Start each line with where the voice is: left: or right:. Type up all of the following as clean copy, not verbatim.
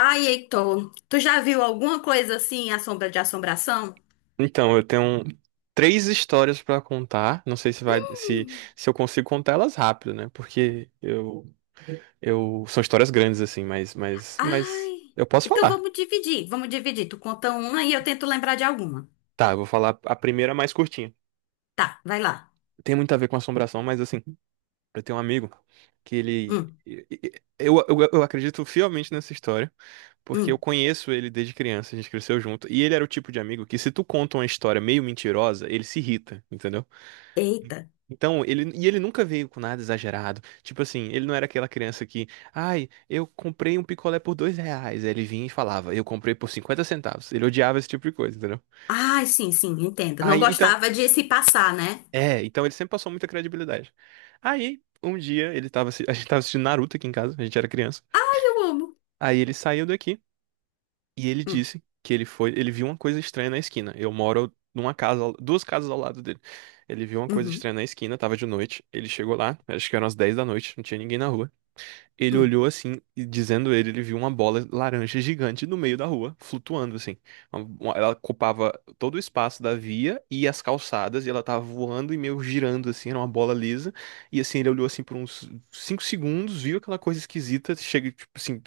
left: Ai, Heitor, tu já viu alguma coisa assim, a sombra de assombração?
right: Então, eu tenho três histórias pra contar. Não sei se vai, se,
left: Hum.
right: se eu consigo contar elas rápido, né? Porque eu são histórias grandes assim, mas
left: Ai,
right: eu posso
left: então
right: falar.
left: vamos dividir, vamos dividir. Tu conta uma e eu tento lembrar de alguma.
right: Tá, eu vou falar a primeira mais curtinha.
left: Tá, vai lá.
right: Tem muito a ver com assombração, mas assim, eu tenho um amigo que ele,
left: Hum,
right: eu acredito fielmente nessa história, porque eu
left: hum,
right: conheço ele desde criança, a gente cresceu junto, e ele era o tipo de amigo que se tu conta uma história meio mentirosa, ele se irrita, entendeu?
left: eita.
right: Então, e ele nunca veio com nada exagerado. Tipo assim, ele não era aquela criança que, ai, eu comprei um picolé por R$ 2. Aí ele vinha e falava, eu comprei por 50 centavos. Ele odiava esse tipo de coisa, entendeu?
left: Ai, sim, sim, entendo. Não
right: Aí, então,
left: gostava de se passar, né?
right: é, então ele sempre passou muita credibilidade. Aí, um dia, a gente tava assistindo Naruto aqui em casa, a gente era criança.
left: Ai, eu amo.
right: Aí ele saiu daqui e ele
left: Hum,
right: disse que ele viu uma coisa estranha na esquina. Eu moro numa casa, duas casas ao lado dele. Ele viu uma coisa
left: uhum,
right: estranha na esquina, tava de noite. Ele chegou lá, acho que eram as 10 da noite, não tinha ninguém na rua. Ele
left: hum.
right: olhou assim, e dizendo ele viu uma bola laranja gigante no meio da rua, flutuando assim. Ela ocupava todo o espaço da via e as calçadas, e ela tava voando e meio girando assim, era uma bola lisa. E assim, ele olhou assim por uns 5 segundos, viu aquela coisa esquisita, chega tipo assim,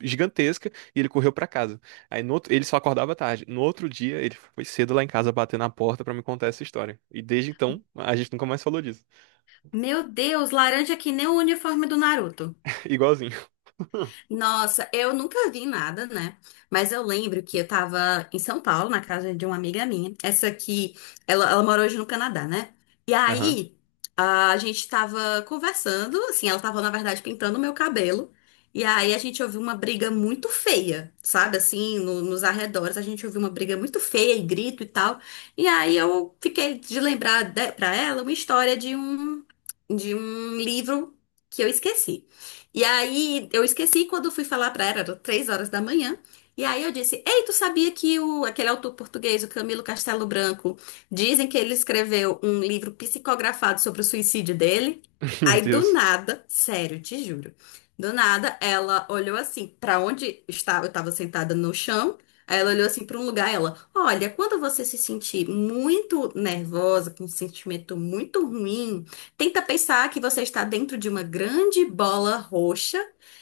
right: gigantesca, e ele correu pra casa. Aí no outro, ele só acordava tarde. No outro dia, ele foi cedo lá em casa bater na porta pra me contar essa história. E desde então, a gente nunca mais falou disso.
left: Meu Deus, laranja que nem o uniforme do Naruto.
right: Igualzinho.
left: Nossa, eu nunca vi nada, né? Mas eu lembro que eu tava em São Paulo, na casa de uma amiga minha. Essa aqui, ela mora hoje no Canadá, né? E
right: Aham.
left: aí, a gente tava conversando, assim, ela tava, na verdade, pintando o meu cabelo. E aí a gente ouviu uma briga muito feia, sabe? Assim, nos arredores, a gente ouviu uma briga muito feia e grito e tal. E aí eu fiquei de lembrar de, pra ela uma história de um livro que eu esqueci. E aí eu esqueci quando fui falar pra ela, era 3 horas da manhã. E aí eu disse: "Ei, tu sabia que o, aquele autor português, o Camilo Castelo Branco, dizem que ele escreveu um livro psicografado sobre o suicídio dele?"
right: Meu
left: Aí do
right: Deus.
left: nada, sério, te juro, do nada ela olhou assim pra onde estava, eu estava sentada no chão. Aí ela olhou assim pra um lugar, ela, olha, quando você se sentir muito nervosa, com um sentimento muito ruim, tenta pensar que você está dentro de uma grande bola roxa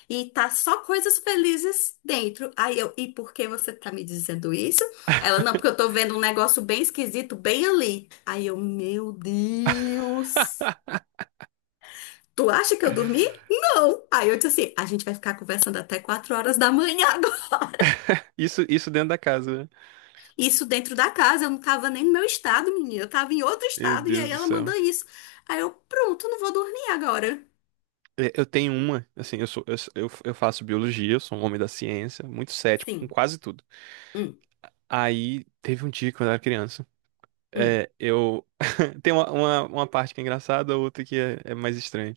left: e tá só coisas felizes dentro. Aí eu, e por que você tá me dizendo isso? Ela, não, porque eu tô vendo um negócio bem esquisito bem ali. Aí eu, meu Deus. Tu acha que eu dormi? Não. Aí eu disse assim, a gente vai ficar conversando até 4 horas da manhã agora.
right: Isso dentro da casa, né?
left: Isso dentro da casa, eu não tava nem no meu estado, menina. Eu tava em outro
right: Meu
left: estado e
right: Deus
left: aí
right: do
left: ela
right: céu.
left: manda isso. Aí eu, pronto, não vou dormir agora.
right: É, eu tenho uma, assim, eu faço biologia, eu sou um homem da ciência, muito cético com
left: Sim.
right: quase tudo.
left: Hum.
right: Aí teve um dia quando eu era criança,
left: Hum.
right: é, eu tem uma, parte que é engraçada, outra que é mais estranha.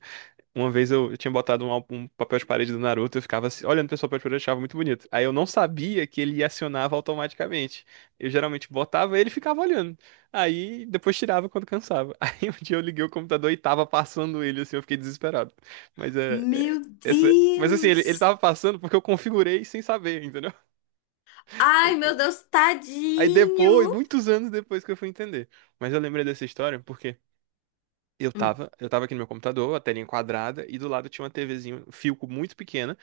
right: Uma vez eu tinha botado um papel de parede do Naruto, eu ficava assim, olhando pra esse papel de parede, eu achava muito bonito. Aí eu não sabia que ele acionava automaticamente. Eu geralmente botava e ele ficava olhando. Aí depois tirava quando cansava. Aí um dia eu liguei o computador e tava passando ele, assim, eu fiquei desesperado. Mas é. é-
left: Meu
right: Mas assim, ele
left: Deus!
right: tava passando porque eu configurei sem saber, entendeu?
left: Ai,
right: Mas,
left: meu
right: é,
left: Deus,
right: Aí depois,
left: tadinho!
right: muitos anos depois que eu fui entender. Mas eu lembrei dessa história porque. Eu
left: Hum,
right: tava, eu tava aqui no meu computador, a telinha quadrada, e do lado tinha uma TVzinha, Philco muito pequena,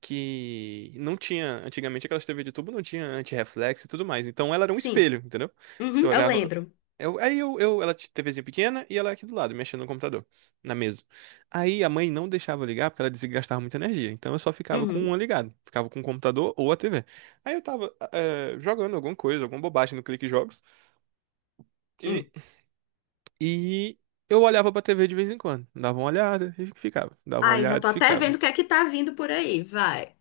right: que não tinha, antigamente aquelas TV de tubo não tinha antirreflexo e tudo mais, então ela era um
left: sim,
right: espelho, entendeu? Você
left: uhum, eu
right: olhava,
left: lembro.
right: eu, aí eu, ela tinha TVzinha pequena e ela aqui do lado, mexendo no computador, na mesa. Aí a mãe não deixava eu ligar porque ela dizia que gastava muita energia, então eu só ficava com
left: Uhum,
right: uma ligada, ficava com o computador ou a TV. Aí eu tava jogando alguma coisa, alguma bobagem no Clique Jogos, e
left: hum.
right: e eu olhava pra TV de vez em quando. Dava uma olhada e ficava. Dava uma
left: Ai, já
right: olhada
left: tô
right: e
left: até
right: ficava.
left: vendo o que é que tá vindo por aí, vai.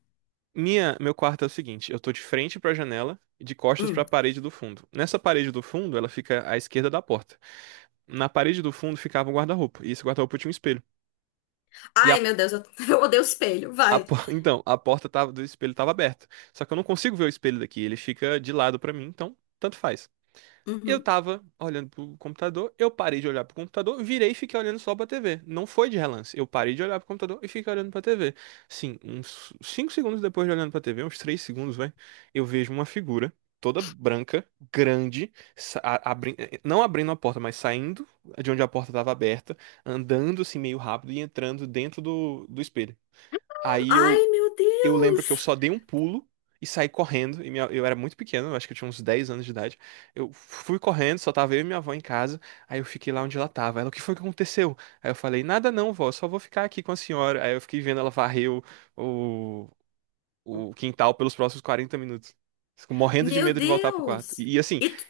right: Meu quarto é o seguinte, eu tô de frente pra janela e de costas pra
left: Hum.
right: parede do fundo. Nessa parede do fundo, ela fica à esquerda da porta. Na parede do fundo ficava um guarda-roupa, e esse guarda-roupa tinha um espelho. E a,
left: Ai, meu Deus, eu odeio espelho, vai.
right: então, a porta do espelho tava aberta. Só que eu não consigo ver o espelho daqui, ele fica de lado pra mim, então tanto faz. Eu
left: Uhum.
right: tava olhando pro computador, eu parei de olhar pro computador, virei e fiquei olhando só pra TV. Não foi de relance. Eu parei de olhar pro computador e fiquei olhando pra TV. Sim, uns 5 segundos depois de olhando pra TV, uns 3 segundos, vai, eu vejo uma figura toda branca, grande, não abrindo a porta, mas saindo de onde a porta tava aberta, andando assim meio rápido e entrando dentro do espelho. Aí eu
left: Ai, meu
right: eu lembro que eu
left: Deus!
right: só dei um pulo e saí correndo. Eu era muito pequeno, eu acho que eu tinha uns 10 anos de idade. Eu fui correndo, só tava eu e minha avó em casa. Aí eu fiquei lá onde ela tava. Ela, o que foi que aconteceu? Aí eu falei, nada não, vó, só vou ficar aqui com a senhora. Aí eu fiquei vendo ela varrer o, o quintal pelos próximos 40 minutos. Fico morrendo de
left: Meu
right: medo de voltar pro quarto.
left: Deus!
right: Assim,
left: E tu-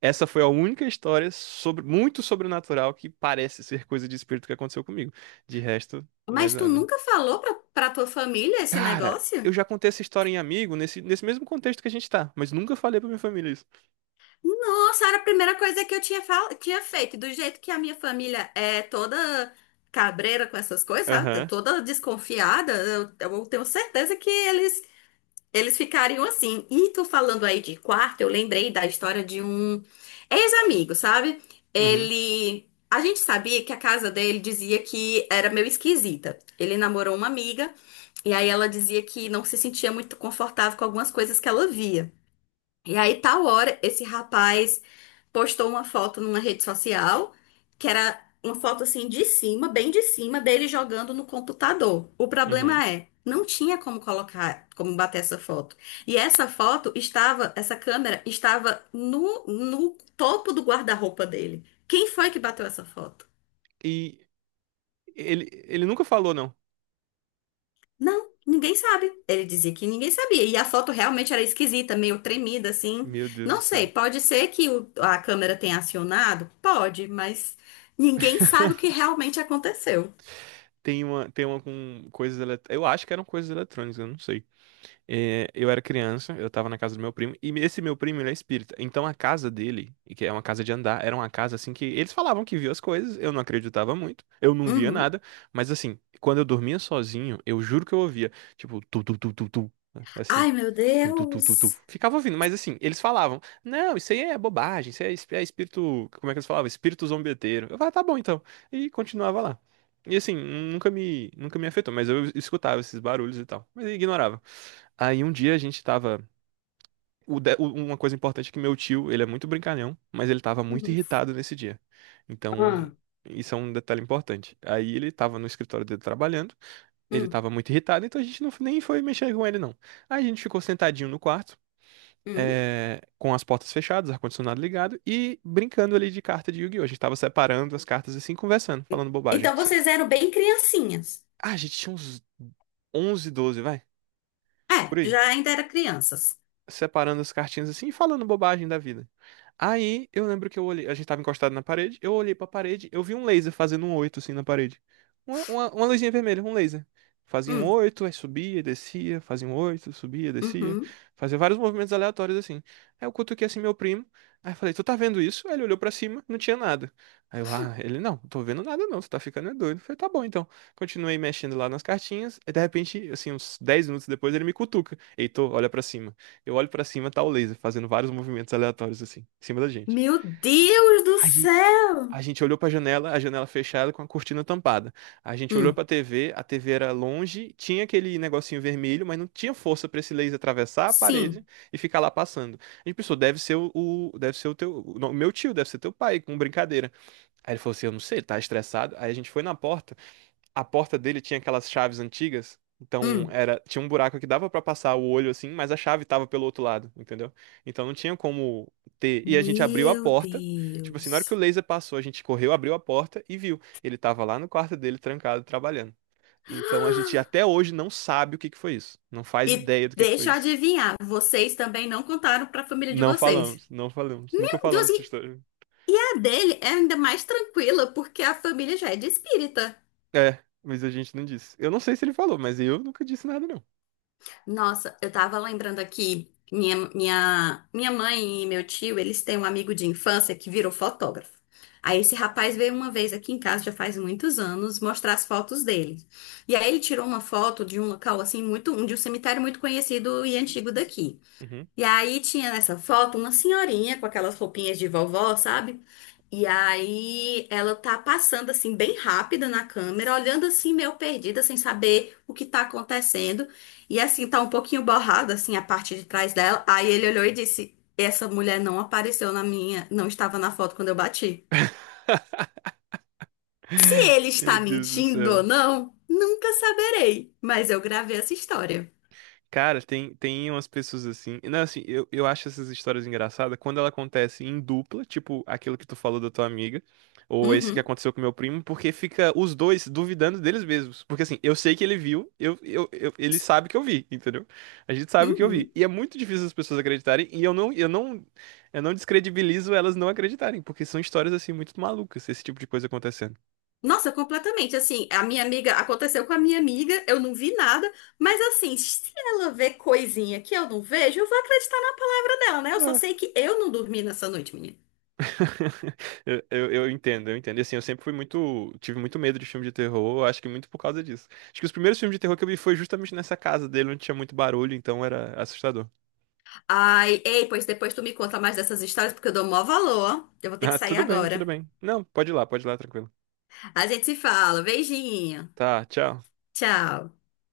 right: essa foi a única história sobre muito sobrenatural que parece ser coisa de espírito que aconteceu comigo. De resto, mais
left: mas tu
right: nada.
left: nunca falou pra tua família esse
right: Cara, eu
left: negócio?
right: já contei essa história em amigo, nesse mesmo contexto que a gente tá, mas nunca falei pra minha família isso.
left: Nossa, era a primeira coisa que eu tinha, tinha feito. Do jeito que a minha família é toda cabreira com essas coisas, sabe? Tá
right: Aham,
left: toda desconfiada, eu tenho certeza que eles ficariam assim. E tu falando aí de quarto, eu lembrei da história de um ex-amigo, sabe?
right: uhum,
left: Ele. A gente sabia que a casa dele dizia que era meio esquisita. Ele namorou uma amiga, e aí ela dizia que não se sentia muito confortável com algumas coisas que ela via. E aí, tal hora, esse rapaz postou uma foto numa rede social, que era uma foto assim de cima, bem de cima, dele jogando no computador. O
right: uhum.
left: problema é, não tinha como colocar, como bater essa foto. E essa foto estava, essa câmera estava no topo do guarda-roupa dele. Quem foi que bateu essa foto?
right: E ele nunca falou, não.
left: Não, ninguém sabe. Ele dizia que ninguém sabia. E a foto realmente era esquisita, meio tremida, assim.
right: Meu Deus do
left: Não sei,
right: céu.
left: pode ser que a câmera tenha acionado? Pode, mas ninguém sabe o que realmente aconteceu.
right: Tem uma com coisas eletrônicas. Eu acho que eram coisas eletrônicas, eu não sei. É, eu era criança, eu tava na casa do meu primo, e esse meu primo, ele é espírita. Então a casa dele, e que é uma casa de andar, era uma casa assim que eles falavam que viu as coisas, eu não acreditava muito, eu não via
left: Uhum.
right: nada, mas assim, quando eu dormia sozinho, eu juro que eu ouvia, tipo, tu, tu, tu, tu, tu, assim.
left: Ai, meu
right: Tu, tu, tu, tu, tu.
left: Deus.
right: Ficava ouvindo, mas assim, eles falavam: não, isso aí é bobagem, isso aí é espírito. Como é que eles falavam? Espírito zombeteiro. Eu falava, tá bom então. E continuava lá. E assim, nunca me afetou, mas eu escutava esses barulhos e tal. Mas eu ignorava. Aí um dia a gente tava. O de- o- Uma coisa importante é que meu tio, ele é muito brincalhão, mas ele tava muito
left: Uhum.
right: irritado nesse dia. Então,
left: Ah,
right: isso é um detalhe importante. Aí ele tava no escritório dele trabalhando, ele
left: hum,
right: tava muito irritado, então a gente não, nem foi mexer com ele, não. Aí a gente ficou sentadinho no quarto
left: hum.
right: com as portas fechadas, ar-condicionado ligado e brincando ali de carta de Yu-Gi-Oh! A gente tava separando as cartas assim, conversando, falando bobagem.
left: Então vocês eram bem criancinhas.
right: Ah, a gente tinha uns 11, 12, vai, por
left: É,
right: aí,
left: já ainda era crianças.
right: separando as cartinhas assim e falando bobagem da vida. Aí eu lembro que eu olhei, a gente tava encostado na parede, eu olhei pra parede, eu vi um laser fazendo um 8 assim na parede. Uma luzinha vermelha, um laser. Fazia um
left: Hum,
right: 8, aí subia, descia, fazia um 8, subia, descia.
left: uhum.
right: Fazia vários movimentos aleatórios assim. Aí eu cutuquei assim meu primo, aí eu falei, tu tá vendo isso? Aí ele olhou pra cima, não tinha nada. Aí eu, ah, ele, não, não tô vendo nada não, tu tá ficando é doido. Eu falei, tá bom então. Continuei mexendo lá nas cartinhas, e de repente, assim, uns 10 minutos depois ele me cutuca. Heitor, olha pra cima. Eu olho pra cima, tá o laser fazendo vários movimentos aleatórios assim, em cima da gente.
left: Meu Deus do
right: Aí
left: céu!
right: a gente olhou pra janela, a janela fechada com a cortina tampada. A gente olhou
left: Hum,
right: pra TV, a TV era longe, tinha aquele negocinho vermelho, mas não tinha força pra esse laser atravessar a parede
left: sim.
right: e ficar lá passando. A gente pensou, deve ser não, o meu tio, deve ser teu pai, com brincadeira. Aí ele falou assim, eu não sei, ele tá estressado. Aí a gente foi na porta, a porta dele tinha aquelas chaves antigas, então
left: Hum.
right: era tinha um buraco que dava pra passar o olho assim, mas a chave tava pelo outro lado, entendeu? Então não tinha como ter. E a gente abriu a
left: Meu
right: porta, tipo assim, na hora que o
left: Deus.
right: laser passou, a gente correu, abriu a porta e viu. Ele tava lá no quarto dele, trancado, trabalhando. Então a gente até hoje não sabe o que que foi isso. Não faz
left: E
right: ideia do que foi
left: deixa eu
right: isso.
left: adivinhar, vocês também não contaram pra família de
right: Não
left: vocês.
right: falamos, não falamos, nunca
left: Meu Deus,
right: falamos essa história.
left: e a dele é ainda mais tranquila, porque a família já é de espírita.
right: É, mas a gente não disse. Eu não sei se ele falou, mas eu nunca disse nada, não.
left: Nossa, eu tava lembrando aqui, minha mãe e meu tio, eles têm um amigo de infância que virou fotógrafo. Aí esse rapaz veio uma vez aqui em casa, já faz muitos anos, mostrar as fotos dele. E aí ele tirou uma foto de um local assim muito, um, de um cemitério muito conhecido e antigo daqui.
right: Uhum.
left: E aí tinha nessa foto uma senhorinha com aquelas roupinhas de vovó, sabe? E aí ela tá passando assim bem rápida na câmera, olhando assim meio perdida, sem saber o que tá acontecendo. E assim tá um pouquinho borrada assim a parte de trás dela. Aí ele olhou e disse: "Essa mulher não apareceu na minha, não estava na foto quando eu bati". Se ele
right: Meu
left: está
right: Deus do
left: mentindo ou
right: céu.
left: não, nunca saberei, mas eu gravei essa história.
right: Cara, tem umas pessoas assim. Não, assim, eu acho essas histórias engraçadas quando ela acontece em dupla, tipo aquilo que tu falou da tua amiga, ou esse que
left: Uhum,
right: aconteceu com meu primo, porque fica os dois duvidando deles mesmos. Porque assim, eu sei que ele viu, ele sabe que eu vi, entendeu? A gente sabe que eu vi.
left: uhum.
right: E é muito difícil as pessoas acreditarem, e eu não, descredibilizo elas não acreditarem, porque são histórias assim muito malucas, esse tipo de coisa acontecendo.
left: Nossa, completamente. Assim, a minha amiga, aconteceu com a minha amiga, eu não vi nada, mas assim, se ela vê coisinha que eu não vejo, eu vou acreditar na palavra dela, né? Eu só sei que eu não dormi nessa noite, menina.
right: Eu entendo, eu entendo. E assim, eu sempre fui muito. Tive muito medo de filme de terror, acho que muito por causa disso. Acho que os primeiros filmes de terror que eu vi foi justamente nessa casa dele, onde tinha muito barulho, então era assustador.
left: Ai, ei, pois depois tu me conta mais dessas histórias, porque eu dou maior valor. Ó. Eu vou ter que
right: Ah,
left: sair
right: tudo bem, tudo
left: agora.
right: bem. Não, pode ir lá, tranquilo.
left: A gente se fala. Beijinho.
right: Tá, tchau.
left: Tchau.